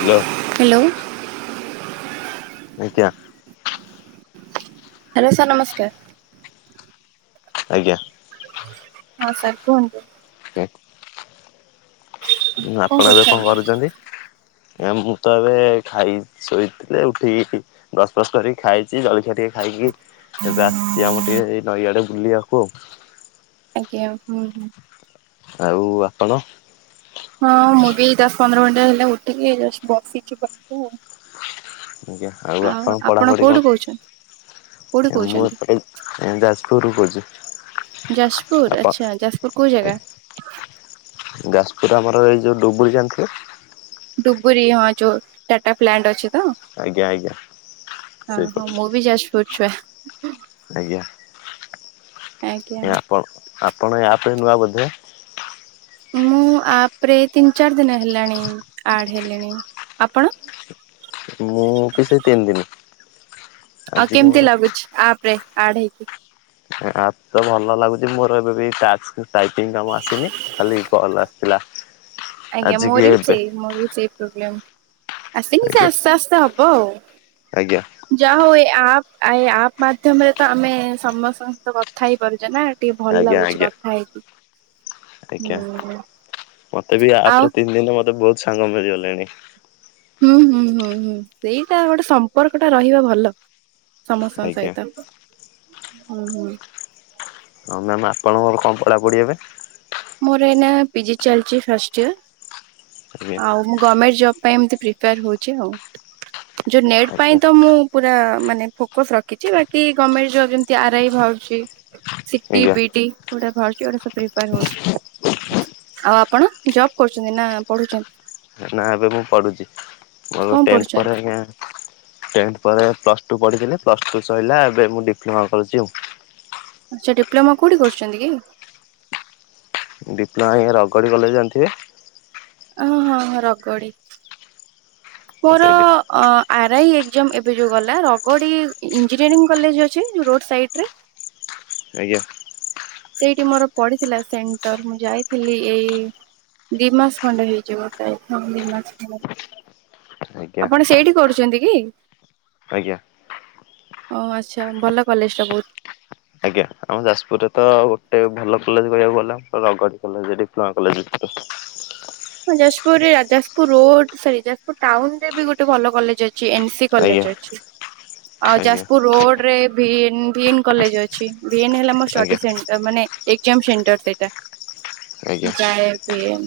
Hello. Hello. ଆଜ୍ଞା। Hello sir ନମସ୍କାର। ଆଜ୍ଞା। ହଁ ସାର୍ କୁହନ୍ତୁ। ଆପଣ ଏବେ କଣ କରୁଛନ୍ତି? ମୁଁ ତ ଏବେ ଖାଇ ଶୋଇଥିଲେ ଉଠିକି ବ୍ରଶ ଫ୍ରଶ କରି କି ଖାଇଛି ଜଳଖିଆ ଟିକେ ଖାଇକି ଏବେ ଆସିଛି ଆମର ଟିକେ ନଈଆଡେ ବୁଲିବାକୁ। ଆଜ୍ଞା ହୁଁ ହୁଁ। ଆଉ ଆପଣ? ହଁ ମୁଁ ବି ଏଇ ଦଶ ପନ୍ଦର ମିନିଟ୍ ହେଲା ଉଠିକି ଏଇ ଯଷ୍ଟ ଆଜ୍ଞା ଆଉ ଆପଣ ପଢ଼ାପଢ଼ି କଣ କୋଉଠୁ କହୁଛନ୍ତି? କୋଉଠୁ ମୁଁ କହୁଛନ୍ତି? ଏପଟେ ଯାଜପୁର ରୁ କହୁଛି। ଯାଜପୁର ଆପଣ ଆଚ୍ଛା ଯାଜପୁର କୋଉ ଜାଗା? ଯାଜପୁର ଆମର ଏଇ ଯଉ ଡୁବୁରି ଯାଣିଥିବେ? ଡ଼ୁବୁରୀ ହଁ ଯୋଉ ଟାଟା ପ୍ଲାଣ୍ଟ ଅଛି ତ ଆଜ୍ଞା ଆଜ୍ଞା ହଁ ସେଇପଟେ ମୁଁ ବି ଯାଜପୁର ଛୁଆ। ଆଜ୍ଞା ଆଜ୍ଞା ଆପଣ ଆପଣ ଏଇ ଆପ୍ ରେ ନୂଆ ବୋଧେ? ମୁଁ ଆପରେ ତିନି ଚାରି ଦିନ ହେଲାଣି ଆଡ଼ ହେଲିଣି ଆପଣ? ମୁଁ କେତେ ତିନି ଦିନି। ଆଉ କେମିତି ଲାଗୁଛି ଆପରେ ଆଡ ହେଇକି? ଆପ୍ ତ ଭଲ ଲାଗୁଛି ମୋର ଏବେ ବି ଟ୍ୟାକ୍ସ ଟାଇପିଙ୍ଗ୍ କାମ ଆସିନି। ଖାଲି କଲ୍ ଆସିଥିଲା। ଆଜ୍ଞା ଆଜି କି ମୋର ବି ଏବେ ସେହି ମୋର ବି ସେଇ ପ୍ରୋବ୍ଲେମ୍। ଆସିନି ସେ ଆଜ୍ଞା ଆସ୍ତେ ଆସ୍ତେ ହବ ଆଉ। ଆଜ୍ଞା ଯାହା ହଉ ଏ ଆପ୍ ଆପ୍ ମାଧ୍ୟମରେ ତ ଆମେ ସମସ୍ତଙ୍କ ସହ କଥା ହେଇପାରୁଛେ ନା। ଟିକେ ଭଲ ଆଜ୍ଞା ଲାଗୁଛି ଆଜ୍ଞା କଥା ହେଇକି ଆଜ୍ଞା। ହୁଁ। ମତେ ବି ଆଉ ଆପରେ ତିନି ଦିନ ମତେ ବହୁତ୍ ସାଙ୍ଗ ମିଳିଗଲେ ନି। ହୁଁ ହୁଁ ହୁଁ ହୁଁ ସେଇଟା ଗୋଟେ ସମ୍ପର୍କ ଟା ରହିବା ଭଲ। ସମସ୍ତଙ୍କ ଆଜ୍ଞା। ସହିତ ହୁଁ ହୁଁ। ହଁ ମ୍ୟାମ୍ ଆପଣଙ୍କର କଣ ପଢ଼ାପଢ଼ି ଏବେ? ମୋର ଏଇନା ପିଜି ଚାଲିଚି ଫାଷ୍ଟ୍ ଇୟର ଆଜ୍ଞା ଆଉ ମୁଁ ଗର୍ମେଣ୍ଟ ଜବ୍ ପାଇଁ ମୁଁ ତ ପ୍ରିପାୟାର ହଉଛି ଆଉ ଯଉ ନେଟ୍ ପାଇଁ ଆଜ୍ଞା ତ ମୁଁ ପୁର ମାନେ ଫୋକସ୍ ରଖିଛି ବାକି ଗମେଣ୍ଟ୍ ଜବ୍ ଯେମିତି ଆରାଇ ଭାରୁଚି। ସିଟି, ଆଜ୍ଞା। ବିଡ଼ି ଏଗୁଡା ବାହାରୁଛି ଏଗୁଡା ସବୁ ପ୍ରିପାର ହଉଛି। ଆଉ ଆପଣ ଜବ୍ କରୁଛନ୍ତି ନା ପଢୁଛନ୍ତି? ନାଁ ଏବେ ମୁଁ ପଢ଼ୁଛି ମୋର କଣ ଟେନ୍ଥ ପଢୁଛନ୍ତି? ପରେ ଆଜ୍ଞା। ଟେନ୍ଥ ପରେ ପ୍ଲସ୍ ଟୁ ପଢ଼ିଥିଲି ପ୍ଲସ ଟୁ ସଇଲା ଏବେ ମୁଁ ଡିପ୍ଲୋମା କରୁଛି ଆଉ। ଆଚ୍ଛା ଡିପ୍ଲୋମା କୋଉଠି କରୁଛନ୍ତି କି? ଡିପ୍ଲୋମା ଏଇ ରଗଡ଼ି କଲେଜ୍ ଜାଣିଥିବେ? ଓ ହଁ ହଁ ରଗଡି। ମୋର ସେଇଠି ଅ ଆରଆଇ ଏକ୍ଜାମ୍ ଏବେ ଯୋଉ ଗଲା ରଗଡି ଇଞ୍ଜିନିୟରିଙ୍ଗ୍ କଲେଜ୍ ଅଛି ଯୋଉ ରୋଡ ସାଇଟ୍ ରେ? ଆଜ୍ଞା। ସେଇଠି ମୋର ପଡିଥିଲା ସେଣ୍ଟର ମୁଁ ଯାଇଥିଲି ଏଇ ଦି ମାସ ଖଣ୍ଡେ ହେଇଯିବ [unintelligible] ଦି ମାସ ଖଣ୍ଡେ ଆଜ୍ଞା ଆପଣ ସେଇଠି କରୁଛନ୍ତି କି? ଆଜ୍ଞା। ଓ ଆଚ୍ଛା ଭଲ କଲେଜ୍ ଟା ବହୁତ୍। ଆଜ୍ଞା ଆମ ଯାଜପୁରରେ ତ ଗୋଟେ ଭଲ କଲେଜ୍ କହିବାକୁ ଗଲେ ରଗଡ଼ି କଲେଜ୍ ଡିପ୍ଲୋମା କଲେଜ ହଁ ଯାଜପୁର ରେ Jajpur road sorry Jajpur town ରେ ବି ଗୋଟେ ଭଲ କଲେଜ୍ ଅ ଏନ୍ ସି ଆଜ୍ଞା କଲେଜ୍ ଅଛି ଆଉ ଆଜ୍ଞା ଯାଜପୁର ରୋଡ ରେ V N V N college ଅ ଛି ଭି ଏନ୍ ହେଲା ମ ଆଜ୍ଞା ଷ୍ଟଡିସେଣ୍ଟର ମାନେ ଏକ୍ଜାମ୍ ସେଣ୍ଟର ସେଇଟା। ଆଜ୍ଞା ମୁଁ ଯାଏ ପିଏମ୍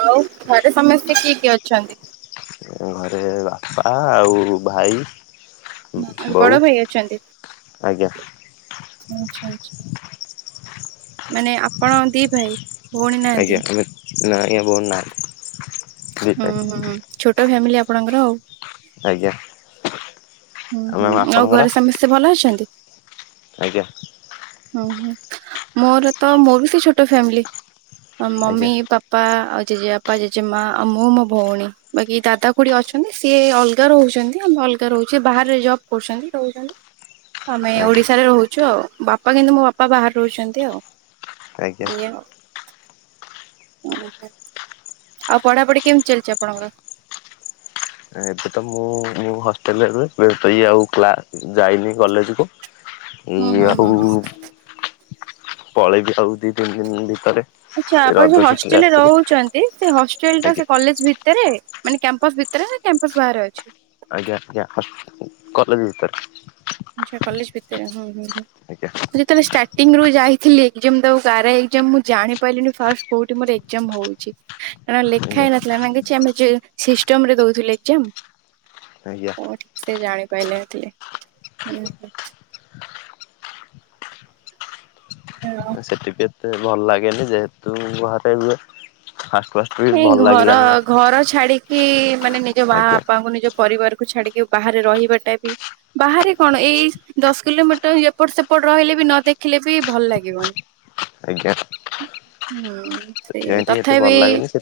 ଆଉ ଘରେ ସମସ୍ତେ କିଏ କିଏ ଅଛନ୍ତି? ଘରେ ବାପା ଆଉ ଭାଇ ହୁଁ ଆଜି ବୋଉ ବଡ ଭାଇ ଅଛନ୍ତି ଆଜ୍ଞା ଆଚ୍ଛା ଆଚ୍ଛା ମାନେ ଆପଣ ଦି ଭାଇ? ଭଉଣୀ ନାହାନ୍ତି? ଆଜ୍ଞା ଆମେ ନାଁଇ ଭଉଣୀ ନାହାନ୍ତି। ଦି ଉଁ ଭାଇ ହୁଁ ଛୋଟ ଫ୍ୟାମିଲି ଆପଣଙ୍କର ଆଉ। ଆଜ୍ଞା। ହୁଁ ମ୍ୟାମ୍ ହୁଁ ଆଉ ଆପଣଙ୍କର ଘରେ ସମସ୍ତେ ଭଲ ଅଛନ୍ତି? ଆଜ୍ଞା। ଉଁ ହୁଁ ମୋର ତ ମୋ ବି ସେଇ ଛୋଟ ଫ୍ୟାମିଲି ଆଜ୍ଞା ମମି ପା ପା ଆଉ ଜେଜେ ବାପା ଜେଜେ ମା ଆଉ ମୁଁ ମୋ ଭଉଣୀ। ବାକି ଦାଦା କୁଡି ଅଛନ୍ତି ସିଏ ଅଲଗା ରହୁଛନ୍ତି ଆମେ ଅଲଗା ରହୁ ସେ ବାହରେ ଜବ୍ କରୁଛନ୍ତି ରହୁଛନ୍ତି। ଆମେ ଆଜ୍ଞା ଓଡିଶାରେ ରହୁଛୁ ଆଉ ବାପା କିନ୍ତୁ ମୋ ବାପା ବାହାରେ ରହୁଛନ୍ତି ଆଉ। ଆଜ୍ଞା ଏୟା। ଉଁ ହୁଁ ଆଉ ପଢାପଢି କେମିତି ଚାଲିଛି ଆପଣଙ୍କର? ଏବେ ତ ମୁଁ ମୁଁ ହଷ୍ଟେଲରେ ରୁହେ [unintelligible] ଇଏ ଆଉ କ୍ଲାସ ଯାଇନି କଲେଜ୍ କୁ ହୁଁ ଇଏ ହୁଁ ଆଉ ହୁଁ ହୁଁ। ପଳେଇବି ଆଉ ଦି ତିନି ଦିନ ଭିତରେ। ଆଚ୍ଛା ଆପଣ ଯୋଉ ରଜ ଛୁଟିରେ ହଷ୍ଟେଲରେ ଆସିଥିଲି ରହୁଛ ନ୍ତି ସେ ହଷ୍ଟେଲ ଟା ଆଜ୍ଞା ସେ କଲେଜ୍ ଭିତରେ ମାନେ କ୍ୟାମ୍ପସ ଭିତରେ ନାଁ କ୍ୟାମ୍ପସ ବାହାରେ ଅଛି? ଆଜ୍ଞା ଆଜ୍ଞା ହସ କଲେଜ୍ ଭିତରେ। ଆଚ୍ଛା କଲେଜ୍ ଭିତରେ ହୁଁ ହୁଁ ହୁଁ। ଆଜ୍ଞା। ମୁଁ ଯେତେବେଳେ ଷ୍ଟାର୍ଟିଂଙ୍ଗ ରୁ ଯାଇଥିଲି ଏଜାମ୍ ଦବାକୁ ର ଆରାଇ ଏଜମ୍ ମୁଁ ଜାଣିପାରିଲିନି ଫାଷ୍ଟ କୋଉଠି ମୋର ଏକ୍ଜାମ ହଉଛି। କାରଣ ଲେଖା ଆଜ୍ଞା ହେଇ ନଥିଲା ନା କିଛି ଆମେ ଯ ସିଷ୍ଟମ ରେ ଦଉଥିଲୁ ଏଜାମ। ଆଜ୍ଞା। ମୁଁ ଠିକ ସେ ଜାଣିପାରିନଥିଲି। ହୁଁ ହ। ହେଲୋ। ସେଠିବି ଏତେ ଭଲ ଲାଗେନି ଯେହେତୁ ଘରେ ରୁହେ ଫାଷ୍ଟ ଫାଷ୍ଟ ବି ହଁ ଭଲ ଘର ଲାଗିଲାନି ମତେ ଘର ଛାଡିକି ମାନେ ନିଜ ମା ଆଜ୍ଞା ବାପାଙ୍କୁ ନିଜ ପରିବାରକୁୁ ଛାଡିକି ବାହାରେ ରହିବାଟା ବି ବାହାରେ କଣ ଏଇ ଦଶ କିଲୋମିଟର ଏପଟ ସେପଟ ରହିଲେ ବି ନ ଦେଖିଲେ ବି ଭଲ ଲାଗିବନି। ଆଜ୍ଞା। ହୁଁ ସେଇଆ ସେଥିପାଇଁ ଟିକେ ଏଠି ଭଲ ତଥାବି ଲାଗେନି ସେ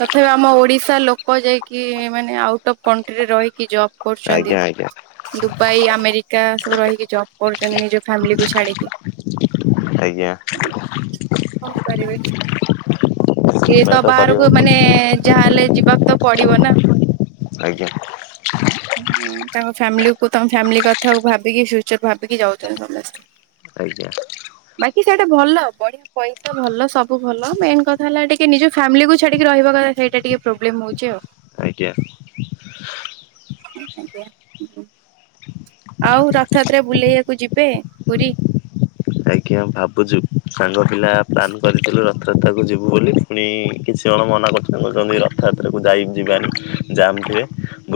ତଥାପି ଆମ ଓଡିଶା ଲୋକ ଯାଇକି ମାନେ ଆଉଟ୍ ଅଫ୍ କଣ୍ଟ୍ରିରେ ରହିକି ଜବ୍ କରୁଚନ୍ତି। ଆଜ୍ଞା ଆଜ୍ଞା ଦୁବାଇ ଆମେରିକା ସବୁ ରହିକି ଜବ୍ କରୁଚନ୍ତି ନିଜ ଫ୍ୟାମିଲିକୁ ଛାଡିକି। ଆଜ୍ଞା। କଣ କରିବେ ଇଏ ତ ସେଥିପାଇଁ ବାହାରକୁ କରିବାକୁ ମାନେ ପଡୁଛି ଯାହାହେଲେ ଯିବାକୁ ତ ପଡିବ ନା। ଆଜ୍ଞା। ହୁଁ ତାଙ୍କ ଫ୍ୟାମିଲି କୁ ତାଙ୍କ ଫ୍ୟାମିଲି କଥା କୁ ଭାବିକି ଫ୍ୟୁଚର ଭାବିକି ଯାଉଚନ୍ତି ସମସ୍ତେ। ଆଜ୍ଞା। ବାକି ସେଇଟା ଭଲ ବଢିଆ ପଇସା ଭଲ ସବୁ ଭଲ ମେନ କଥା ହେଲା ଟିକେ ନିଜ ଫାମିଲିକୁ ଛାଡିକି ରହୀବା କଥାଇଟା ସେଇଟା ଟିକେ ପ୍ରୋବ୍ଲେମ ହଉଚି ଆଉ। ଆଜ୍ଞା। ଆଉ ରଥଯାତ୍ରା ବୁଲେଇବାକୁ ଯିବେ ପୁରୀ? ଆଜ୍ଞା ଭାବୁଚୁ ସାଙ୍ଗ ପିଲା ପ୍ଲାନ୍ କରିଥିଲୁ ରଥଯାତ୍ରକୁ ଯିବୁ ବୋଲି ପୁଣି କିଛି ଜଣ ମନା କରୁଚନ୍ତି କହୁଛନ୍ତି ରଥଯାତ୍ରାକୁ ଯାଇ ଯିବାନି ଜାମ୍ ଥିବେ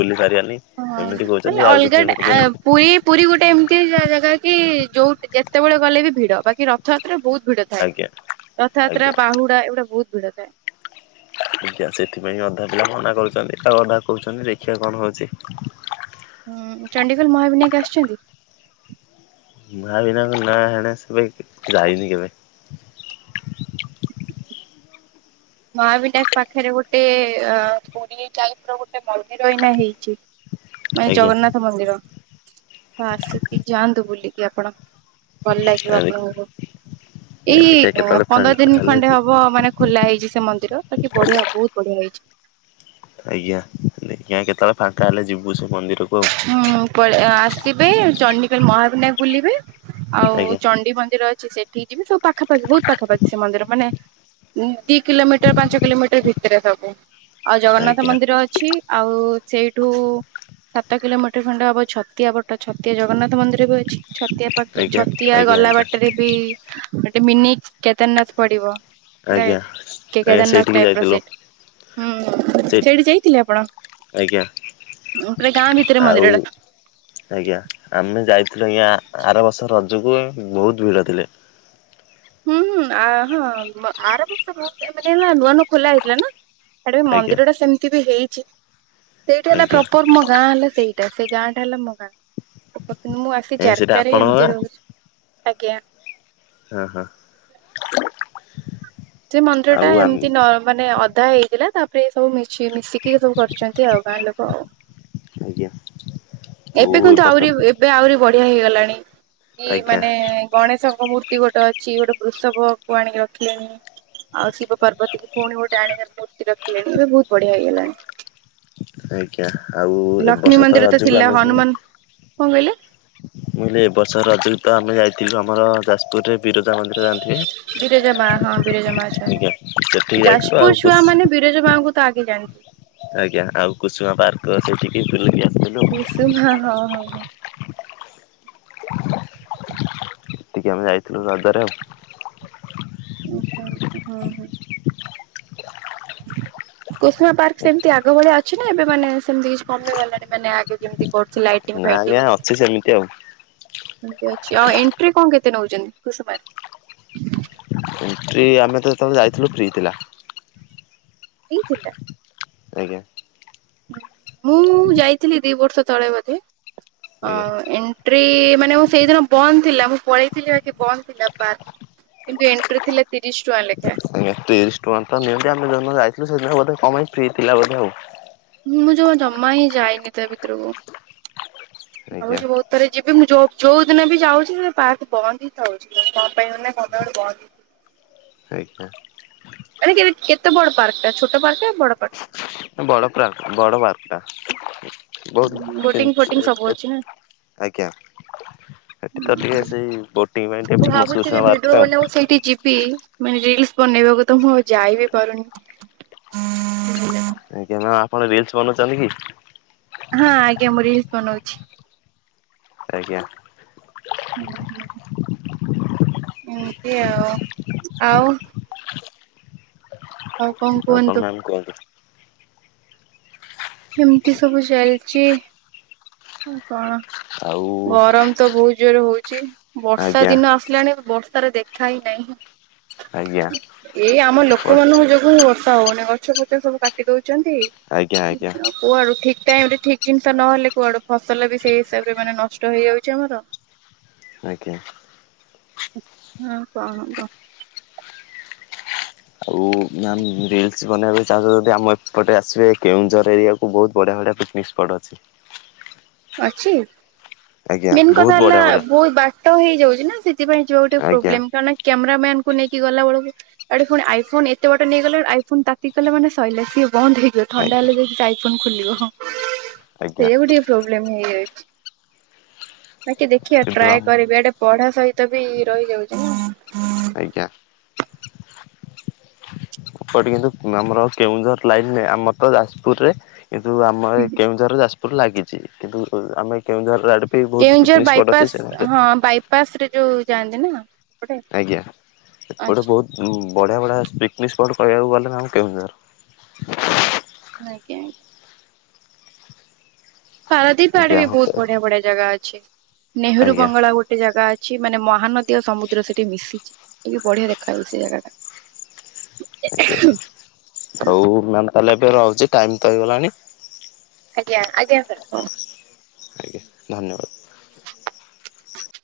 ବୁଲିପାରିବାନି। ହଁ ମାନେ ଅଲଗାଟା ପୁଇ ପୁରୀ ଗୋଟେ ଏମତିଆ ଜାଗା କି ଯୋଉ ଯେତେବେଳେ ଗଲେ ବି ଭିଡ। ବାକି ରଥଯାତ୍ରା ବହୁତ ଭିଡ ଥାଏ। ଆଜ୍ଞା ଆଜ୍ଞା ରଥଯାତ୍ରା ବାହୁଡା ଏଗୁଡା ବହୁତ ଭିଡ ଥାଏ। ଆଜ୍ଞା ସେଥିପାଇଁ ଅଧା ପିଲା ମନା କରୁଛନ୍ତି ଆଉ ଅଧା କହୁଛନ୍ତି ଦେଖିବା କଣ ହେଉଚି। ହୁଁ ଚଣ୍ଡିଖୋଲ ମହାବିନାୟକ ଆସିଚନ୍ତି? ମାଆ ବିନାଙ୍କ [unintelligible] ଯାଇନି କେବେ ମହାବିନାୟକ ପାଖରେ ଗୋଟେ ପୁରୀ ଟାଇପ ର ଗୋଟେ ମନ୍ଦିର ଏଇନା ହେଇଚି। ମାନେ ଆଜ୍ଞା ଜଗନ୍ନାଥ ମନ୍ଦିର। ହ ଆସିକି ଯାଆନ୍ତୁ ବୁଲିକି ଆପଣ ଭଲ ଲାଗିବ ଆଜ୍ଞା ଆପଣଙ୍କୁ। ଏଇ [unintelligible] ପନ୍ଦର ଫାଙ୍କା ଦିନ ହେଲେ ଖଣ୍ଡେ ହବ ମାନେ ଖୋଲା ହେଇଚି ସେ ମନ୍ଦିର ବାକି ବଢିଆ ବହୁତ ବଢିଆ ହେଇଚି। ଆଜ୍ଞା। ଦେ ଖିଆ କେତେବେଳେ ଫାଙ୍କା ହେଲେ ଯିବୁ ସେ ମନ୍ଦିରକୁ ଆଉ। ହୁଁ ପଳ ଆସିବେ ଚଣ୍ଡିକଲ ମହାବିନାୟ ବୁଲିବେ ଆଉ ଆଜ୍ଞା ଚଣ୍ଡି ମନ୍ଦିର ଅ ଛି ସେଠିକି ଯିବେ ସବ ପାଖାପାଖି ବହୁତ ପାଖାପଖି ସେନ୍ଦି ମାନେ ଦି କିଲୋମିଟର ପାଞ୍ଚ କିଲୋମିଟର ଭିତରେ ସବୁ। ଆଉ ଜଗନ୍ନାଥ ଆଜ୍ଞା। ମନ୍ଦିର ଅଛି ଆଉ ସେଇଠୁ ସାତ କିଲୋମିଟର ଖଣ୍ଡ ହବ ଛତିଆ ବଟ ଛତିଆ ଜଗନ୍ନାଥ ମନ୍ଦିର ବି ଅଛି ଛତିଆ। ଆଜ୍ଞା ଛତିଆ ଆଜ୍ଞା ଗଲା ଆଜ୍ଞା ବାଟରେ ବି ଗୋଟେ ମିନି କେଦାରନାଥ ପଡିବ। ପ୍ରାୟ ଆଜ୍ଞା କେ ଆଜ୍ଞା କେଦାରନାଥ ସେଇଠିକି ଟାଇପ ର ଯାଇଥିଲୁ ସେଇଟା। ହୁଁ ସେ ସେଇଠି ଯାଇଥିଲେି ଆପଣ? ଆଜ୍ଞା। ଗୋଟେ ଗାଁ ଭିତରେ ଆଉ ମନ୍ଦିରଟା। ଆଜ୍ଞା ଆମେ ଯାଇଥିଲୁ ଆଜ୍ଞା ଆର ବର୍ଷ ରଜକୁ ବହୁତ ଭିଡ଼ ଥିଲେ। ହୁଁ ହୁଁ ଆ ହଁ ମ ଆର ବର୍ଷ ବହୁତ ମାନେ ଏ ନୂଆ ନୂଆ ଖୋଲା ହେଇଥିଲା ନା। ଆଡ ଆଜ୍ଞା ମନ୍ଦିର ଟା ସେମିତି ବି ହେଇଚି। ସେଇଠି ହେଲା ଆଜ୍ଞା ପ୍ରପର ମୋ ଗାଁ ହେଲା ସେଇଠି। ଟା ସେଇ ଗାଁଟା ହେଲା ମୋଗାଁ ମୁଁ ଆସି ଆଜ୍ଞା ସେଇଟା ଜାରକାରେ ଆପଣଙ୍କ ଏମିତି ଗାଁ ରହୁଛି ଆଜ୍ଞା। ହଁ ହଁ। [inaudible] ସେ ମନ୍ଦିର ଆଉ ଟା ଆମ ଏମିତି ନ ମାନେ ଅଧା ହେଇଥିଲା। ତାପରେ ସବୁ ମିଶି ମିଶିକି ସବୁ କରିଛନ୍ତି ଆଉ ଗାଁ ଲୋକ ଆଉ। ଆଜ୍ଞା ଆଉ ଏବେ ଏ କିନ୍ତୁ ବର୍ଷ ଆହୁରି ଏବେ ଆହୁରି ବଢିଆ ହେଇଗଲାଣି କି ଆଜ୍ଞା ମାନେ ଗଣେଶଙ୍କ ମୂର୍ତ୍ତି ଗୋଟେ ଅଛି ଗୋଟେ ବୃଷଭକୁ ଆଣିକି ରଖିଲେଣି। ଆଉ ଶିବ ପାର୍ବତୀ କି ପୁଣି ଗୋଟେ ଆଣିକା ମୂର୍ତ୍ତି ରଖିଲେଣି ଏବେ ବହୁତ ବଢିଆ ହେଇଗଲାଣି। ଆଜ୍ଞା ଆଉ ଏ ଲକ୍ଷ୍ମୀ ବର୍ଷ ତ ମନ୍ଦିର ରଜକୁ ଥିଲା ଆମକୁ ହନୁମାନ କଣ କହିଲେ? ମୁଁ କହିଲି ଏ ବର୍ଷ ରଜକୁ ତ ଆମେ ଯାଇଥିଲୁ ଆମର ଯାଜପୁରରେ ବିରଜା ମନ୍ଦିର ଯାଣିଥିବେ? ବିରଜା ମା ହଁ ବିରଜା ମା ଅଛନ୍ତି ସେଠିକି ଯାଇଥିଲୁ ଆଉ ଯାଜପୁର ଛୁଆ କୁସ୍ ମାନେ ବିରଜା ମାଙ୍କୁ ତ ଆଗେ ଯାଣିବୁ। ଆଜ୍ଞା ଆଉ କୁସୁମା ପାର୍କ ସେଇଠିକି ବୁଲିକି ଆସିଥିଲୁ। ହ ହଁ ହଁ ହଁ। ସେଠିକି ଆମେ ଯାଇଥିଲୁ ରଜରେ ଆଉ। ଆଛା ହଁ ହଁ। କୁସୁମା ପାର୍କ ସେମିତି ଆଗ ଭଳିଆ ଅଛି ନା ଏବେ ମାନେ ସେମିତି କିଛି କମେଇ ଗଲାଣି ମାନେ ଆଗେ ଯେମିତି ପଡୁଛି ଲାଇଟିଂ ନା ଆଜ୍ଞା ଫାଇଟିଂ। ଅଛି ସେମିତି ଆଉ ଏମତି ଅଛି ଆଉ ଏଣ୍ଟ୍ରି କଣ କେତେ ନଉଛନ୍ତି କୁସୁପାର୍କ? ଆରେ ଆମେ ତ ଯେତେବେଳେ ଯାଇଥିଲୁ ଫ୍ରି ଥିଲା। ଫ୍ରି ଥିଲା। ଆଜ୍ଞା। ମୁଁ ଯାଇଥିଲି ଦି ବର୍ଷ ତଳେବୋଧେ। ଆଜ୍ଞା ହଁ ଏଣ୍ଟ୍ରି ମାନେ ମୁଁ ସେଇଦିନ ବନ୍ଦ ଥିଲା ମୁଁ ପଳେଇଥିଲି ବାକି ବନ୍ଦ ଥିଲା ପାର୍କ। କିନ୍ତୁ ଏଣ୍ଟ୍ରି ଥିଲା ତିରିଶ ଟଙ୍କା ଲେଖା। ତିରିଶ ଟଙ୍କାତ ନିଅନ୍ତୀ ଆମେ ଯଉଦିନ ଯାଇଥିଲୁ ସେଦିନ ବୋଧେ କପାଇଁ ଫ୍ରି ଥିଲା ବୋଧେ ଆଉ। ମୁଁ ଯୋଉ ଜମା ହିଁ ଯାଇନି ତା ଭିତରକୁ ଆଜ୍ଞା ଭାବୁଛି ବହୁତ ପରେ ଯିବି ମୁଁ ଜ ଯୋଉ ଦିନ ବି ଯାଉଛି ସେ ପାର୍କ ବନ୍ଦ ହିଁ ଥାଉଛି କଣ ପାଇଁ ମାନେ ମନେ ମନେ ବନ୍ଦ ହେଇପା। ଆରେ କେ କେତେ ବଡ ପାର୍କଟା ଛୋଟ ପାର୍କ ବଡ ପାର୍କ? ବଡ ପ୍ରାକ୍ ବଡ ପାର୍କ ଟା। ବହୁତ ବୋଟିଂ ଫୋଟିଂ ସବୁ ଚ ଅଛି ନା। [inaudible] ଆଜ୍ଞା। ଏଠି ତ ଟିକେ ସେଇ ବୋଟିଂ ପାଇଁ ମୁଁ ଟିକେ ମସ ଭାବୁଛି ଭିଡିଓ ପାର୍କ ଆଉ ବନେଇବାକୁ ସେଇଠି [unintelligible] କି ଯିବି ମାନେ ରିଲସ ବନେଇବାକୁ ତ ମୁଁ ଆଉ ଯାଇ ବିି ପାରୁନି। ଆଜ୍ଞା ମାମ ଆପଣ ରିଲସ ବନଉ ଛନ୍ତିକି? ହଁ ଆଜ୍ଞା ମୁଁ ରିଲିସ ବନଉଛି। ଆଜ୍ଞା। ହୁଁ ହୁଁ। ଏମିତି ଆଉ ଆଉ। ଆଉ ଆଉ କଣ କୁହନ୍ତୁ ମାମ କୁହନ୍ତୁ। ଏମିତି ସବୁ ଚାଲିଛି ଆଉ କଣ? ଆଉ ଗରମ ତ ବହୁତ ଜୋରେ ହଉଛି ବର୍ଷା ଆଜ୍ଞା ଆଜ୍ଞା ଦିନ ଆସିଲାଣି ବର୍ଷାର ଦେଖ - ଦେଖା ହିଁ ନାହିଁ ଆଜ୍ଞା ଏଇ ଆମ ଲୋକମାନଙ୍କ ଯୋଗୁଁ ବର୍ଷା ହଉନି। ଗଛ ଫଛ ସବୁ କାଟି ଦଉଛନ୍ତି। ଆଜ୍ଞା କୁଆଡୁ ଠିକ ଟାଇମ ରେ ଠିକ ଜିନିଷ ନହଲେ କୁଆଡୁ ଫସଲ ବି ସେଇ ହିସାବରେ ମାନେ ନଷ୍ଟ ହେଇଯାଉଛି ଆମର। ଆଜ୍ଞା। ହଁ କଣ କ? ଆଉ ମାମ ରିଲସ ବନେଇବାକୁ ଚାହୁଁଛ ଯଦି ଆମ ଏପଟେ ଆସିବେ କେଉଁଝର ଏରିଆକୁ ବହୁତ ବଢିଆ ବଢିଆ ପିକ ବି ଷ୍ପଟଅଛି। ଅଛି ଆଜ୍ଞା ମେନ୍ ବହୁତ କଥା ହେଲା ବଢ଼ିଆ ବଢ଼ିଆ ବହୁତ ବାଟ ଫଟ ହେଇଯାଉଛି ନା ସେଥିପାଇଁ ଯିବା ଗୋଟେ ଆଜ୍ଞା ପ୍ରୋବ୍ଲେମ କାରଣ କ୍ୟାମେରା ମ୍ୟାନ୍ କୁ ନେଇକି ଗଲା ବେଳକୁ ଇଆଡେ ଫୁଣି ଆଇ ଫୋନ ଏତେ ବାଟ ନେଇଗଲାଳୁ ଆଇଫୋନ ତାତିଗଲେ ମାନେ ସଇଲା ସିଏ ବନ୍ଦ ହେଇଯିବ ଆଜ୍ଞା ଥଣ୍ଡା ହେଲେ ଯାଇକି ଫନ ଖୋଲିବ। ଆଜ୍ଞା। ସେଇଆ କୁ ଟିକେ ପ୍ରୋବ୍ଲେମ ହେଇଯାଉଛି। ବାକି ଦେଖିବା କିନ୍ତୁ ଟ୍ରାଏ ଆମ କରିବି ଏଡେ ପଢା ସହିତ ବି ରହିଯାଉଛି ନା। ଆଜ୍ଞା। ଏପଟେ କିନ୍ତୁ ଆମର କେଉଁଝର ଲାଇନରେ ଆମର ତ ଯାଜପୁରରେ କିନ୍ତୁ ଆମର କେଉଁ ଝର ଯାଜପୁରରେ ଲାଗିଛି କିନ୍ତୁ ଆମେ କେଉଁଝର ଆଡେ ବହୁତ ପିକନିକ ସ୍ପଟ ଅଛି। [unintelligible] ପାସ ରେ ଯୋଉ ଯାଆନ୍ତି ନା? ସେପଟେ ଆଜ୍ଞା ଏପଟେ ଆଚ୍ଛା ବହୁତ ବଢ଼ିଆ ବଢ଼ିଆ ପିକ୍ନିକ୍ ସ୍ପଟ୍ କହିବାକୁ ଗଲେ ନା ଆମ କେଉଁଝର। ଆଜ୍ଞା ଆଜ୍ଞା। ପାରାଦୀପ ଆଡେ ଆଜ୍ଞା ବି ହଁ ତ ବହୁତ ବଢିଆ ବଢିଆ ଜାଗା ଅଛି ନେହେରୁ ଆଜ୍ଞା ବଙ୍ଗଳା ଗୋଟେ ଜାଗା ଅ ଅଛି ମାନେ ମହାନଦୀ ଓ ସମୁଦ୍ର ସେଠି ମିଶିଛି ବି ବଢିଆ ଦେଖାହଉଚି ସେ ଜାଗା ଟା। ଆଜ୍ଞା [unintelligible] ହଉ ମ୍ୟାାମ ତାହେଲେ ଏବେ ରହୁଛି ଟାଇମ ତ ହେଇଗଲାଣି। ଆଜ୍ଞା ଆଜ୍ଞା ସାର୍ ହଉ। ଆଜ୍ଞା ଧନ୍ୟବାଦ।